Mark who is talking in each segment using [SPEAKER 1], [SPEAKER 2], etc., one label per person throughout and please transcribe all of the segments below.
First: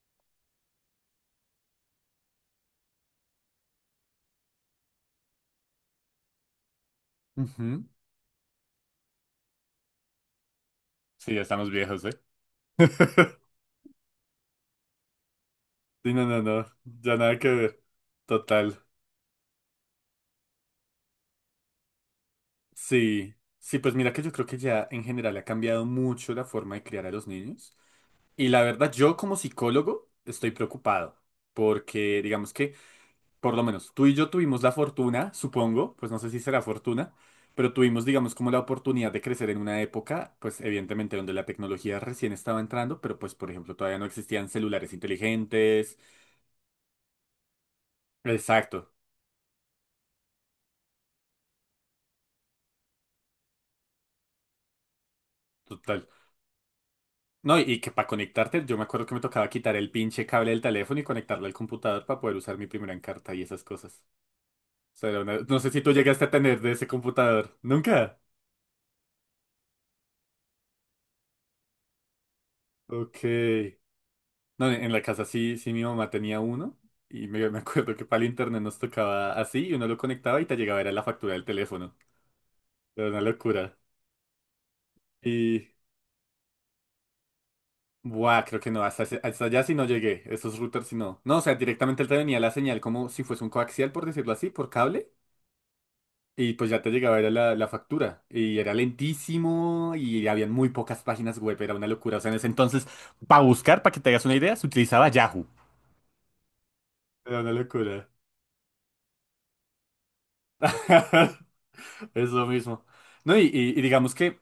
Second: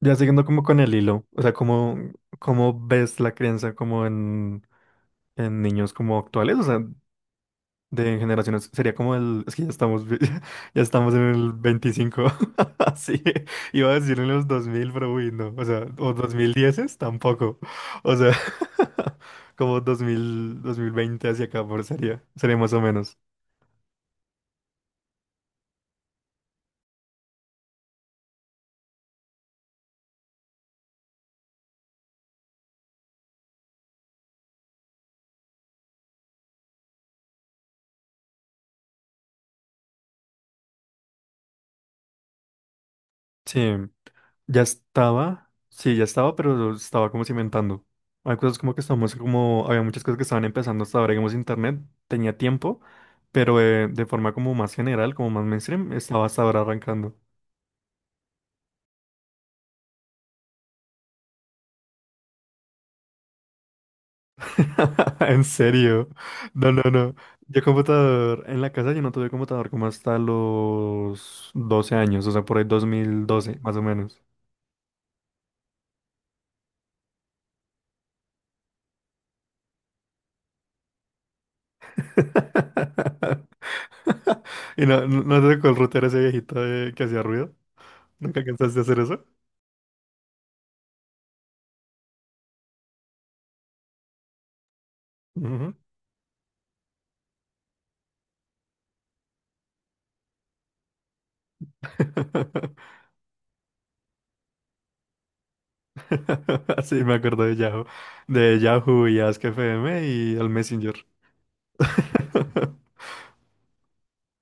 [SPEAKER 1] Ya siguiendo como con el hilo, o sea, ¿cómo ves la crianza como en niños como actuales? O sea,
[SPEAKER 2] Ujú.
[SPEAKER 1] de generaciones, sería como es que ya estamos, ya estamos en
[SPEAKER 2] Sí, ya
[SPEAKER 1] el
[SPEAKER 2] estamos viejos, ¿eh?
[SPEAKER 1] 25. Sí, iba a decir en los dos mil, pero uy, no, o sea,
[SPEAKER 2] Sí,
[SPEAKER 1] o
[SPEAKER 2] no, no, no,
[SPEAKER 1] 2010
[SPEAKER 2] ya nada que
[SPEAKER 1] tampoco,
[SPEAKER 2] ver.
[SPEAKER 1] o sea,
[SPEAKER 2] Total.
[SPEAKER 1] como 2020 hacia acá, por sería más o menos.
[SPEAKER 2] Sí, sí, pues mira que yo creo que ya en general ha cambiado mucho la forma de criar a los niños. Y la verdad, yo como psicólogo estoy preocupado porque digamos que, por lo menos, tú y yo tuvimos la fortuna, supongo, pues no sé si será fortuna, pero tuvimos, digamos, como la oportunidad de crecer en una época, pues evidentemente donde la tecnología recién estaba entrando, pero pues, por
[SPEAKER 1] Sí.
[SPEAKER 2] ejemplo, todavía no existían
[SPEAKER 1] Ya
[SPEAKER 2] celulares
[SPEAKER 1] estaba, sí,
[SPEAKER 2] inteligentes.
[SPEAKER 1] ya estaba, pero estaba como cimentando. Hay cosas como que
[SPEAKER 2] Exacto.
[SPEAKER 1] estamos, como, había muchas cosas que estaban empezando hasta ahora, digamos, internet tenía tiempo, pero de forma como más general, como más mainstream,
[SPEAKER 2] Total.
[SPEAKER 1] estaba hasta ahora arrancando.
[SPEAKER 2] No, y que para conectarte, yo me acuerdo que me tocaba quitar el pinche cable del teléfono y conectarlo al computador para poder usar mi primera Encarta y esas cosas. O sea,
[SPEAKER 1] En
[SPEAKER 2] no sé si tú
[SPEAKER 1] serio.
[SPEAKER 2] llegaste a tener
[SPEAKER 1] No,
[SPEAKER 2] de
[SPEAKER 1] no,
[SPEAKER 2] ese
[SPEAKER 1] no.
[SPEAKER 2] computador.
[SPEAKER 1] Yo
[SPEAKER 2] ¿Nunca?
[SPEAKER 1] computador, en la casa yo no tuve computador como hasta los 12 años, o sea, por ahí dos
[SPEAKER 2] Ok.
[SPEAKER 1] mil doce más o menos.
[SPEAKER 2] No, en la casa sí, sí mi mamá tenía uno y me acuerdo que para el internet nos tocaba así y uno lo conectaba y te llegaba era la factura del teléfono. Era una locura.
[SPEAKER 1] Y no te tocó
[SPEAKER 2] Y...
[SPEAKER 1] el router ese viejito que hacía ruido.
[SPEAKER 2] Buah,
[SPEAKER 1] ¿Nunca
[SPEAKER 2] creo que
[SPEAKER 1] cansaste de
[SPEAKER 2] no,
[SPEAKER 1] hacer
[SPEAKER 2] hasta,
[SPEAKER 1] eso?
[SPEAKER 2] hasta allá sí no llegué, esos routers sí no. No, o sea, directamente él te venía la señal como si fuese un coaxial, por decirlo así, por cable.
[SPEAKER 1] Ujú.
[SPEAKER 2] Y pues ya te llegaba era la factura. Y era lentísimo y habían muy pocas páginas web. Era una locura. O sea, en ese entonces, para buscar, para que te hagas una idea, se utilizaba Yahoo.
[SPEAKER 1] Sí, me
[SPEAKER 2] Era
[SPEAKER 1] acuerdo
[SPEAKER 2] una
[SPEAKER 1] de Yahoo,
[SPEAKER 2] locura.
[SPEAKER 1] de Yahoo y Ask FM y el Messenger.
[SPEAKER 2] Eso mismo. No, y digamos que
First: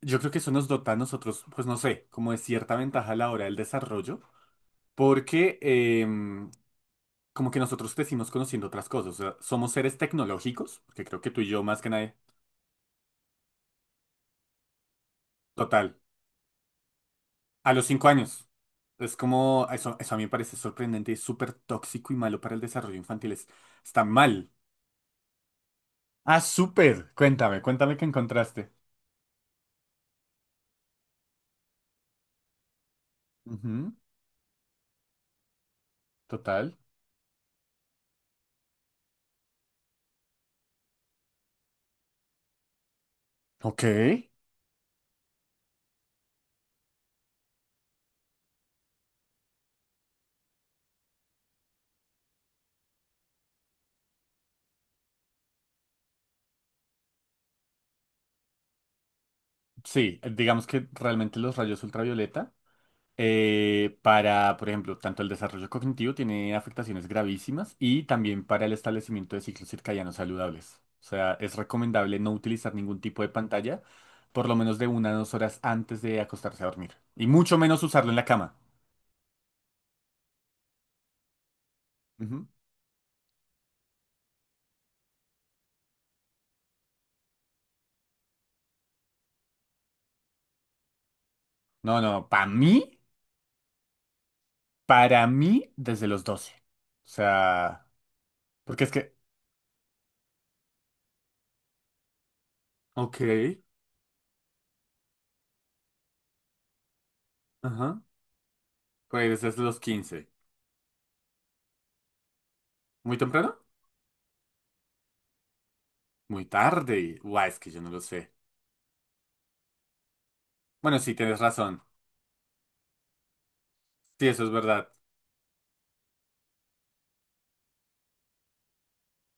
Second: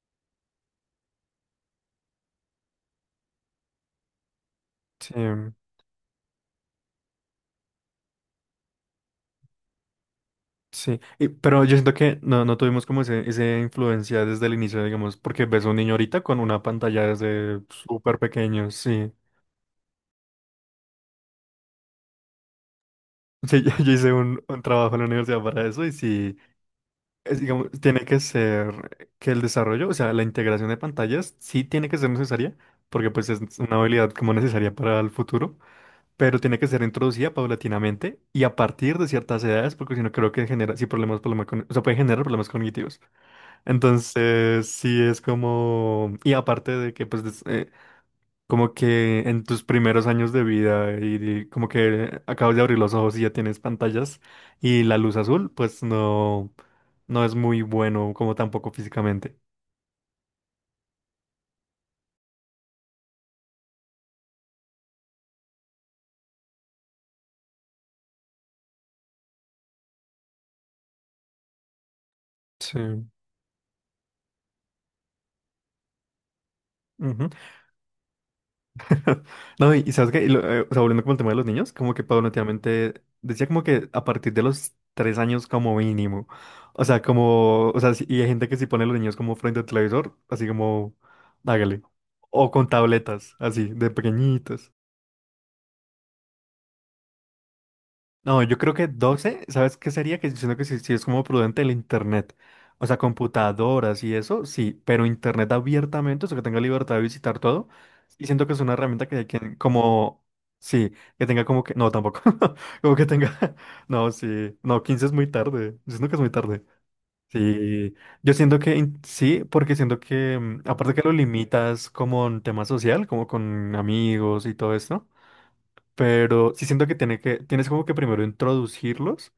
[SPEAKER 2] yo creo que eso nos dota a nosotros, pues no sé, como de cierta ventaja a la hora del desarrollo,
[SPEAKER 1] Sí,
[SPEAKER 2] porque como que nosotros crecimos conociendo otras cosas. O sea, somos seres tecnológicos,
[SPEAKER 1] sí.
[SPEAKER 2] que creo que tú y yo
[SPEAKER 1] Pero yo
[SPEAKER 2] más que
[SPEAKER 1] siento
[SPEAKER 2] nadie.
[SPEAKER 1] que no tuvimos como esa influencia desde el inicio, digamos, porque ves a un niño
[SPEAKER 2] Total.
[SPEAKER 1] ahorita con una pantalla desde
[SPEAKER 2] A los cinco
[SPEAKER 1] súper
[SPEAKER 2] años.
[SPEAKER 1] pequeño, sí.
[SPEAKER 2] Es como, eso a mí me parece sorprendente, es súper tóxico y malo para el desarrollo infantil.
[SPEAKER 1] Sí, yo
[SPEAKER 2] Está
[SPEAKER 1] hice un,
[SPEAKER 2] mal.
[SPEAKER 1] un trabajo en la universidad para eso y sí,
[SPEAKER 2] Ah, súper.
[SPEAKER 1] es,
[SPEAKER 2] Cuéntame,
[SPEAKER 1] digamos,
[SPEAKER 2] cuéntame
[SPEAKER 1] tiene
[SPEAKER 2] qué
[SPEAKER 1] que
[SPEAKER 2] encontraste.
[SPEAKER 1] ser que el desarrollo, o sea, la integración de pantallas sí tiene que ser necesaria, porque pues es una
[SPEAKER 2] Ujú.
[SPEAKER 1] habilidad como necesaria para el futuro. Pero tiene que
[SPEAKER 2] Total.
[SPEAKER 1] ser introducida paulatinamente y a partir de ciertas edades, porque si no creo que genera, sí, problemas, problemas con, o sea, puede generar problemas cognitivos.
[SPEAKER 2] Ok.
[SPEAKER 1] Entonces, sí es como, y aparte de que, pues, como que en tus primeros años de vida y, como que acabas de abrir los ojos y ya tienes pantallas y la luz azul, pues no es muy bueno, como tampoco físicamente.
[SPEAKER 2] Sí, digamos que realmente los rayos ultravioleta. Para, por ejemplo, tanto el desarrollo cognitivo tiene afectaciones gravísimas y también para el establecimiento de ciclos circadianos saludables. O sea, es recomendable no utilizar ningún
[SPEAKER 1] Sí.
[SPEAKER 2] tipo de pantalla por lo menos de 1 a 2 horas antes de acostarse a dormir. Y mucho menos usarlo en la cama.
[SPEAKER 1] No, y sabes qué. O sea, volviendo como el tema de los niños, como que
[SPEAKER 2] Ujú.
[SPEAKER 1] paulatinamente decía como que a partir de los 3 años como mínimo. O sea, como, o sea, y hay gente que si pone a los niños como frente al televisor, así como, hágale.
[SPEAKER 2] No, no,
[SPEAKER 1] O con tabletas, así, de pequeñitos.
[SPEAKER 2] para mí, desde los 12. O sea,
[SPEAKER 1] No, yo creo
[SPEAKER 2] porque
[SPEAKER 1] que
[SPEAKER 2] es que...
[SPEAKER 1] 12. ¿Sabes qué sería? Que siento que sí, sí es como prudente el internet. O sea,
[SPEAKER 2] Ok,
[SPEAKER 1] computadoras y eso, sí, pero internet abiertamente, o sea, que tenga libertad de visitar todo.
[SPEAKER 2] ajá.
[SPEAKER 1] Y siento que es una herramienta que hay
[SPEAKER 2] Pues
[SPEAKER 1] quien,
[SPEAKER 2] desde los
[SPEAKER 1] como,
[SPEAKER 2] 15.
[SPEAKER 1] sí, que tenga como que, no, tampoco, como que
[SPEAKER 2] ¿Muy
[SPEAKER 1] tenga,
[SPEAKER 2] temprano?
[SPEAKER 1] no, sí, no, 15 es muy tarde, yo siento que es muy
[SPEAKER 2] Muy
[SPEAKER 1] tarde.
[SPEAKER 2] tarde. Guau, es que yo no
[SPEAKER 1] Sí,
[SPEAKER 2] lo sé.
[SPEAKER 1] yo siento que sí, porque siento que, aparte
[SPEAKER 2] Bueno,
[SPEAKER 1] que lo
[SPEAKER 2] sí, tienes razón.
[SPEAKER 1] limitas como en tema social, como con
[SPEAKER 2] Sí, eso
[SPEAKER 1] amigos
[SPEAKER 2] es
[SPEAKER 1] y todo
[SPEAKER 2] verdad.
[SPEAKER 1] esto. Pero sí siento que, tienes como que primero introducirlos,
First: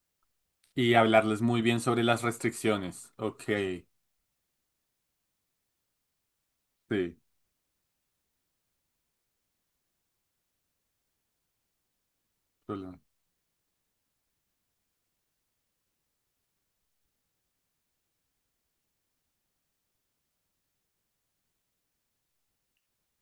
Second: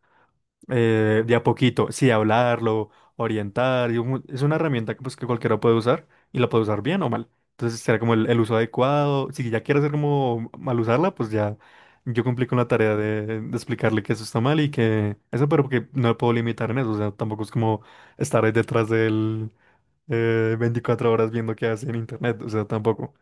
[SPEAKER 2] Y
[SPEAKER 1] de
[SPEAKER 2] hablarles
[SPEAKER 1] a
[SPEAKER 2] muy bien
[SPEAKER 1] poquito,
[SPEAKER 2] sobre
[SPEAKER 1] sí,
[SPEAKER 2] las
[SPEAKER 1] hablarlo,
[SPEAKER 2] restricciones. Ok,
[SPEAKER 1] orientar. Y es una herramienta que, pues, que cualquiera puede usar y la puede usar bien o
[SPEAKER 2] sí.
[SPEAKER 1] mal. Entonces será como el uso adecuado. Si ya quiere hacer como mal usarla, pues ya yo cumplí con la tarea
[SPEAKER 2] Problema.
[SPEAKER 1] de explicarle que eso está mal y que eso, pero que no lo puedo limitar en eso. O sea, tampoco es como estar ahí detrás del 24 horas viendo qué hace en internet. O sea, tampoco.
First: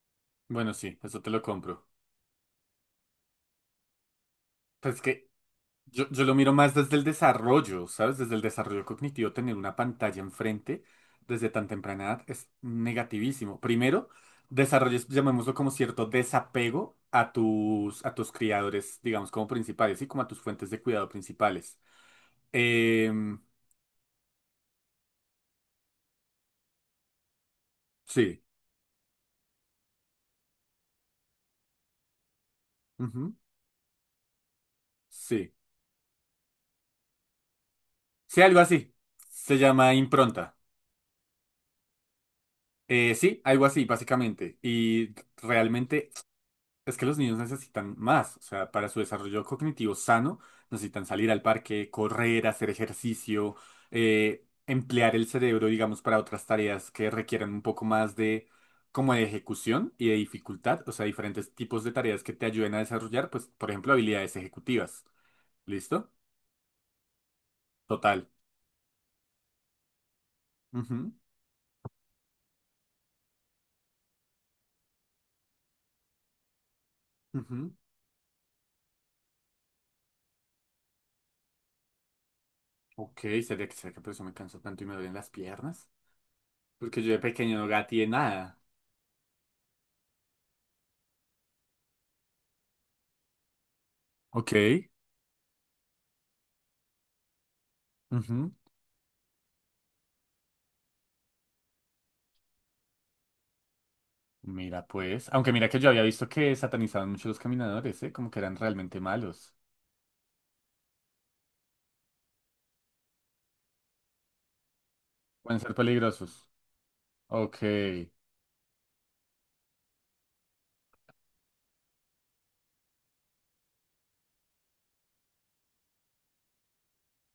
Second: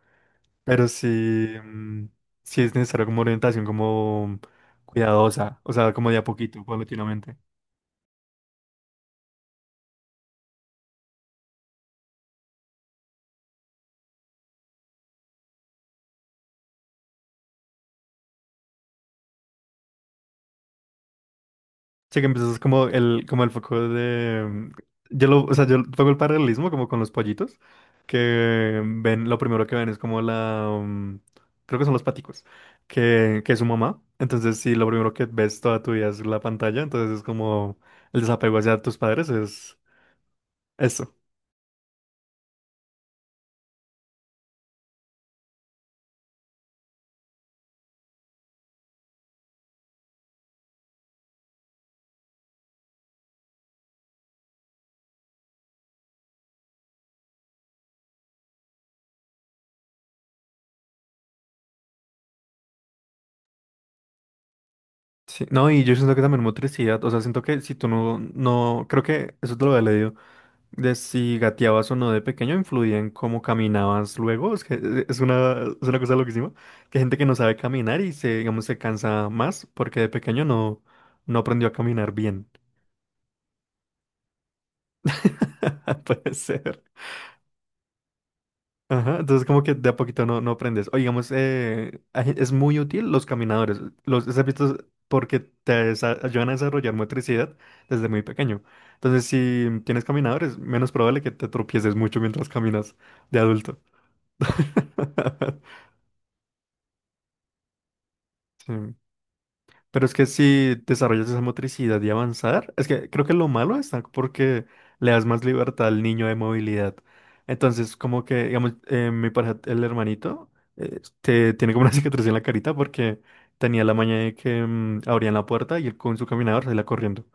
[SPEAKER 2] Bueno,
[SPEAKER 1] Pero
[SPEAKER 2] sí,
[SPEAKER 1] sí,
[SPEAKER 2] eso te lo compro.
[SPEAKER 1] sí es necesario como orientación como
[SPEAKER 2] Pues es que
[SPEAKER 1] cuidadosa, o sea,
[SPEAKER 2] yo,
[SPEAKER 1] como de a
[SPEAKER 2] yo lo miro
[SPEAKER 1] poquito,
[SPEAKER 2] más desde el
[SPEAKER 1] paulatinamente.
[SPEAKER 2] desarrollo, ¿sabes? Desde el desarrollo cognitivo, tener una pantalla enfrente desde tan temprana edad es negativísimo. Primero, desarrolles, llamémoslo como cierto desapego a tus criadores, digamos, como principales y como a tus fuentes de cuidado principales.
[SPEAKER 1] Sí que empiezas
[SPEAKER 2] Em,
[SPEAKER 1] como el foco de... Yo lo, o sea, yo pongo el paralelismo como con los pollitos,
[SPEAKER 2] sí,
[SPEAKER 1] que ven, lo primero que ven es como la... creo que son los paticos,
[SPEAKER 2] ujú,
[SPEAKER 1] que es su mamá. Entonces, si lo primero que
[SPEAKER 2] sí.
[SPEAKER 1] ves toda tu vida es la pantalla, entonces es como el
[SPEAKER 2] Sí,
[SPEAKER 1] desapego
[SPEAKER 2] algo
[SPEAKER 1] hacia
[SPEAKER 2] así.
[SPEAKER 1] tus padres,
[SPEAKER 2] Se
[SPEAKER 1] es
[SPEAKER 2] llama impronta.
[SPEAKER 1] eso.
[SPEAKER 2] Sí, algo así, básicamente. Y realmente es que los niños necesitan más, o sea, para su desarrollo cognitivo sano, necesitan salir al parque, correr, hacer ejercicio, emplear el cerebro, digamos, para otras tareas que requieran un poco más de como de ejecución y de dificultad, o sea, diferentes tipos de tareas que te ayuden a desarrollar, pues, por ejemplo, habilidades ejecutivas.
[SPEAKER 1] Sí, no, y yo
[SPEAKER 2] ¿Listo?
[SPEAKER 1] siento que también motricidad, o sea, siento que si tú no,
[SPEAKER 2] Total.
[SPEAKER 1] no, creo que eso te lo había leído, de
[SPEAKER 2] Ujú,
[SPEAKER 1] si gateabas o no de pequeño influía en cómo caminabas luego, es que es una cosa loquísima, que hay gente que no sabe
[SPEAKER 2] ujú.
[SPEAKER 1] caminar y se, digamos, se cansa más porque de pequeño no aprendió a caminar bien.
[SPEAKER 2] Ok, sería que será que por eso me canso tanto y me duelen las piernas.
[SPEAKER 1] Puede ser.
[SPEAKER 2] Porque yo de pequeño no gateé nada.
[SPEAKER 1] Ajá, entonces como que de a poquito no aprendes. O digamos, es muy útil los caminadores, los has
[SPEAKER 2] Ok.
[SPEAKER 1] porque ayudan a desarrollar motricidad desde muy
[SPEAKER 2] Ujú.
[SPEAKER 1] pequeño. Entonces, si tienes caminadores, menos probable que te tropieces mucho mientras caminas de adulto.
[SPEAKER 2] Mira, pues. Aunque mira que yo había visto que satanizaban mucho los caminadores, ¿eh? Como que eran
[SPEAKER 1] Sí.
[SPEAKER 2] realmente malos.
[SPEAKER 1] Pero es que si desarrollas esa motricidad y avanzar, es que creo que lo malo está porque le das más
[SPEAKER 2] Pueden ser
[SPEAKER 1] libertad al niño de
[SPEAKER 2] peligrosos.
[SPEAKER 1] movilidad.
[SPEAKER 2] Ok.
[SPEAKER 1] Entonces, como que, digamos, mi pareja, el hermanito, tiene como una cicatriz en la carita porque tenía la maña de que abrían la puerta y él con su caminador salía corriendo.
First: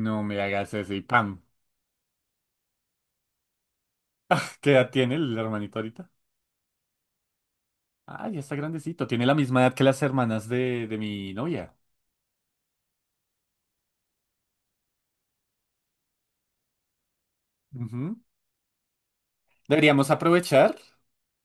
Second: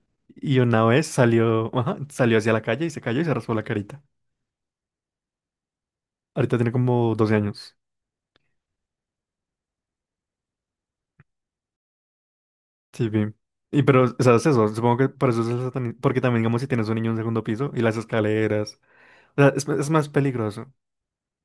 [SPEAKER 2] ¡No me
[SPEAKER 1] Y
[SPEAKER 2] hagas
[SPEAKER 1] una
[SPEAKER 2] eso y
[SPEAKER 1] vez
[SPEAKER 2] pam!
[SPEAKER 1] salió, ajá, salió hacia la calle y se cayó y se raspó la carita.
[SPEAKER 2] ¿Qué edad tiene el hermanito ahorita?
[SPEAKER 1] Ahorita tiene como 12 años.
[SPEAKER 2] Ah, ya está grandecito. Tiene la misma edad que las hermanas de mi novia.
[SPEAKER 1] Sí, bien. Y pero, ¿sabes eso? Supongo que por eso es porque también, digamos, si tienes un niño en segundo piso y las
[SPEAKER 2] Ujú.
[SPEAKER 1] escaleras. O sea, es más
[SPEAKER 2] Deberíamos
[SPEAKER 1] peligroso.
[SPEAKER 2] aprovechar.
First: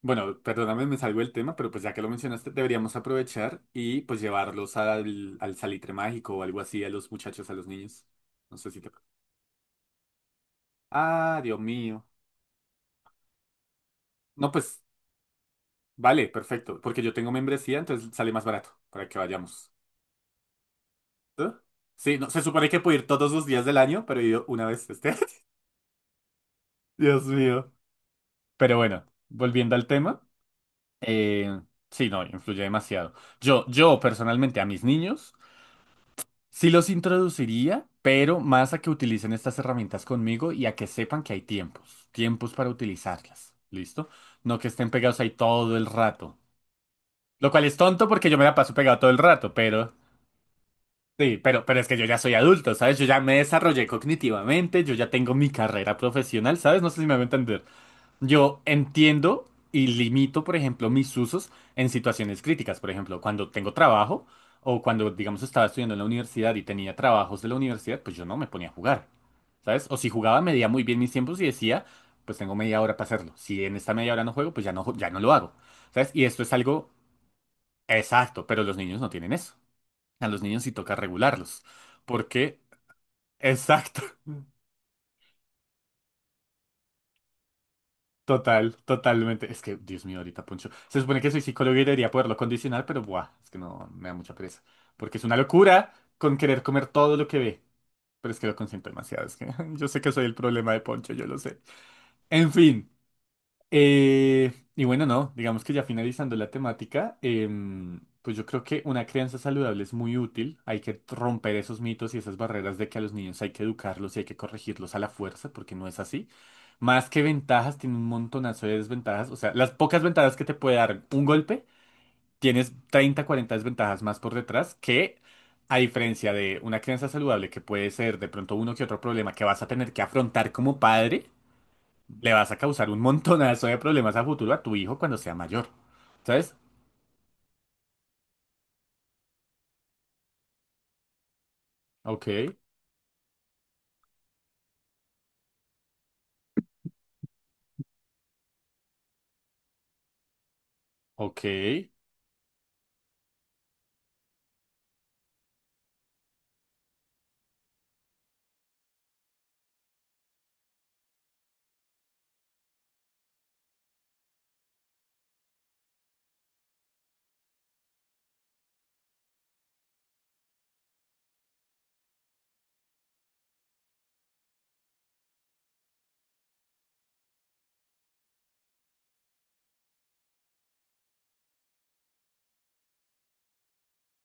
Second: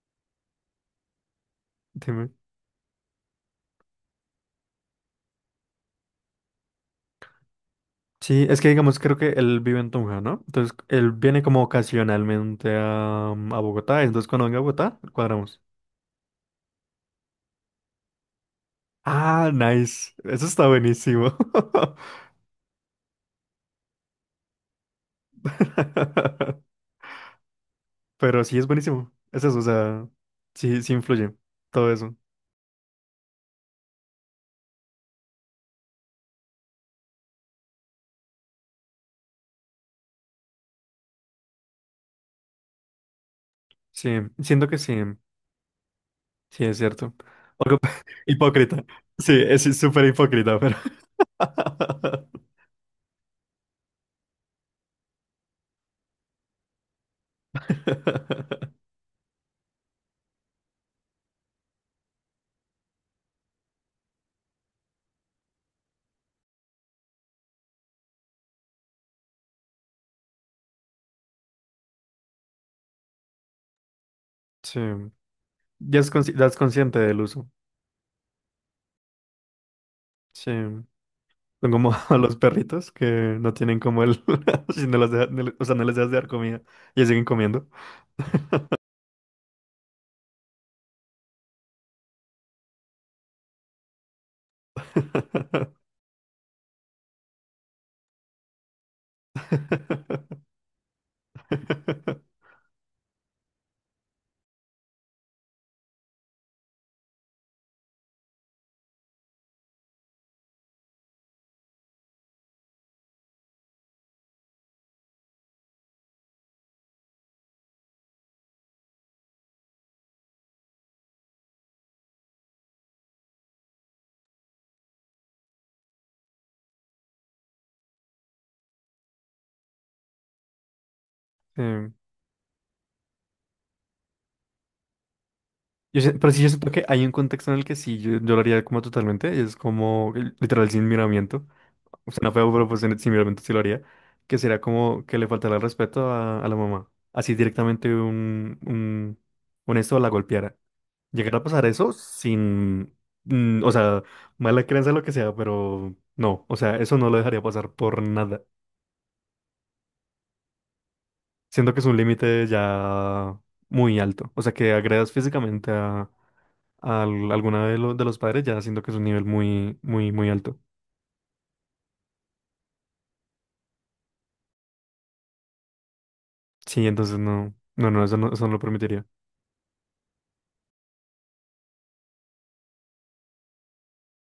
[SPEAKER 2] Bueno, perdóname, me salgo del tema, pero pues ya que lo
[SPEAKER 1] Dime.
[SPEAKER 2] mencionaste, deberíamos aprovechar y pues llevarlos al, al Salitre Mágico o algo así a los muchachos, a los niños.
[SPEAKER 1] Sí,
[SPEAKER 2] No
[SPEAKER 1] es que
[SPEAKER 2] sé si te...
[SPEAKER 1] digamos, creo que él vive en Tunja, ¿no? Entonces, él
[SPEAKER 2] Ah,
[SPEAKER 1] viene
[SPEAKER 2] Dios
[SPEAKER 1] como
[SPEAKER 2] mío.
[SPEAKER 1] ocasionalmente a Bogotá. Entonces, cuando
[SPEAKER 2] No,
[SPEAKER 1] venga a
[SPEAKER 2] pues
[SPEAKER 1] Bogotá, cuadramos.
[SPEAKER 2] vale, perfecto, porque yo tengo membresía, entonces sale más barato para que
[SPEAKER 1] Ah,
[SPEAKER 2] vayamos.
[SPEAKER 1] nice. Eso está buenísimo.
[SPEAKER 2] ¿Eh? Sí, no, se supone que puedo ir todos los días del año, pero he ido una vez este. Dios mío.
[SPEAKER 1] Pero sí, es
[SPEAKER 2] Pero bueno,
[SPEAKER 1] buenísimo. Es eso, o
[SPEAKER 2] volviendo al
[SPEAKER 1] sea,
[SPEAKER 2] tema,
[SPEAKER 1] sí, sí influye
[SPEAKER 2] eh,
[SPEAKER 1] todo
[SPEAKER 2] sí,
[SPEAKER 1] eso.
[SPEAKER 2] no, influye demasiado. Yo personalmente a mis niños sí los introduciría, pero más a que utilicen estas herramientas conmigo y a que sepan que hay tiempos, tiempos para utilizarlas. ¿Listo?
[SPEAKER 1] Sí,
[SPEAKER 2] No que
[SPEAKER 1] siento que
[SPEAKER 2] estén
[SPEAKER 1] sí,
[SPEAKER 2] pegados ahí todo el rato.
[SPEAKER 1] sí es cierto.
[SPEAKER 2] Lo cual es
[SPEAKER 1] Algo
[SPEAKER 2] tonto porque yo me la paso
[SPEAKER 1] hipócrita.
[SPEAKER 2] pegado todo el
[SPEAKER 1] Sí,
[SPEAKER 2] rato,
[SPEAKER 1] es
[SPEAKER 2] pero...
[SPEAKER 1] súper hipócrita, pero...
[SPEAKER 2] Sí, pero es que yo ya soy adulto, ¿sabes? Yo ya me desarrollé cognitivamente, yo ya tengo mi carrera profesional, ¿sabes? No sé si me voy a entender. Yo entiendo y limito, por ejemplo, mis usos en situaciones críticas. Por ejemplo, cuando tengo trabajo o cuando, digamos, estaba estudiando en la universidad y tenía trabajos de la universidad, pues yo no me ponía a jugar, ¿sabes? O si jugaba, medía muy bien mis tiempos y decía, pues tengo media hora para hacerlo. Si en esta media hora no juego, pues ya
[SPEAKER 1] Sí,
[SPEAKER 2] no, ya no lo hago, ¿sabes? Y esto
[SPEAKER 1] ya
[SPEAKER 2] es
[SPEAKER 1] es
[SPEAKER 2] algo
[SPEAKER 1] consciente del uso.
[SPEAKER 2] exacto, pero los niños no tienen eso. A los
[SPEAKER 1] Sí.
[SPEAKER 2] niños sí toca regularlos.
[SPEAKER 1] Son como a los
[SPEAKER 2] Porque,
[SPEAKER 1] perritos que no tienen
[SPEAKER 2] exacto,
[SPEAKER 1] como el... si no las deja- no le- o sea, no les dejas de dar comida y siguen comiendo.
[SPEAKER 2] total, totalmente. Es que, Dios mío, ahorita Poncho. Se supone que soy psicólogo y debería poderlo condicionar, pero buah, es que no me da mucha pereza. Porque es una locura con querer comer todo lo que ve. Pero es que lo consiento demasiado. Es que yo sé que soy el problema de Poncho, yo lo sé. En fin. Y bueno, no, digamos que ya finalizando la temática, pues yo creo que una crianza saludable es muy útil. Hay que romper esos mitos y esas barreras de que a los niños hay que educarlos y hay que corregirlos a la fuerza, porque no es así. Más que ventajas, tiene un montonazo de desventajas. O sea, las pocas ventajas que te puede dar un golpe, tienes 30 40 desventajas más por detrás que, a diferencia de una crianza saludable que puede ser de pronto uno que otro problema que vas a tener que afrontar como padre
[SPEAKER 1] Em,
[SPEAKER 2] le vas a causar un montonazo de problemas a futuro a tu hijo cuando sea mayor.
[SPEAKER 1] pero sí, yo
[SPEAKER 2] ¿Sabes?
[SPEAKER 1] siento que hay un contexto en el que sí, yo lo haría como totalmente. Es como literal sin miramiento. O sea, no feo,
[SPEAKER 2] Ok,
[SPEAKER 1] pero pues sin miramiento sí lo haría. Que sería como que le faltara el respeto a la mamá. Así directamente un esto la golpeara. Llegar a pasar
[SPEAKER 2] ok.
[SPEAKER 1] eso sin, o sea, mala creencia, lo que sea, pero no, o sea, eso no lo dejaría pasar por nada. Siento que es un límite ya muy alto. O sea, que agredas físicamente a alguna de los padres, ya siento que es un nivel muy, muy, muy alto. Sí, entonces no, no, no, eso no, eso no lo permitiría.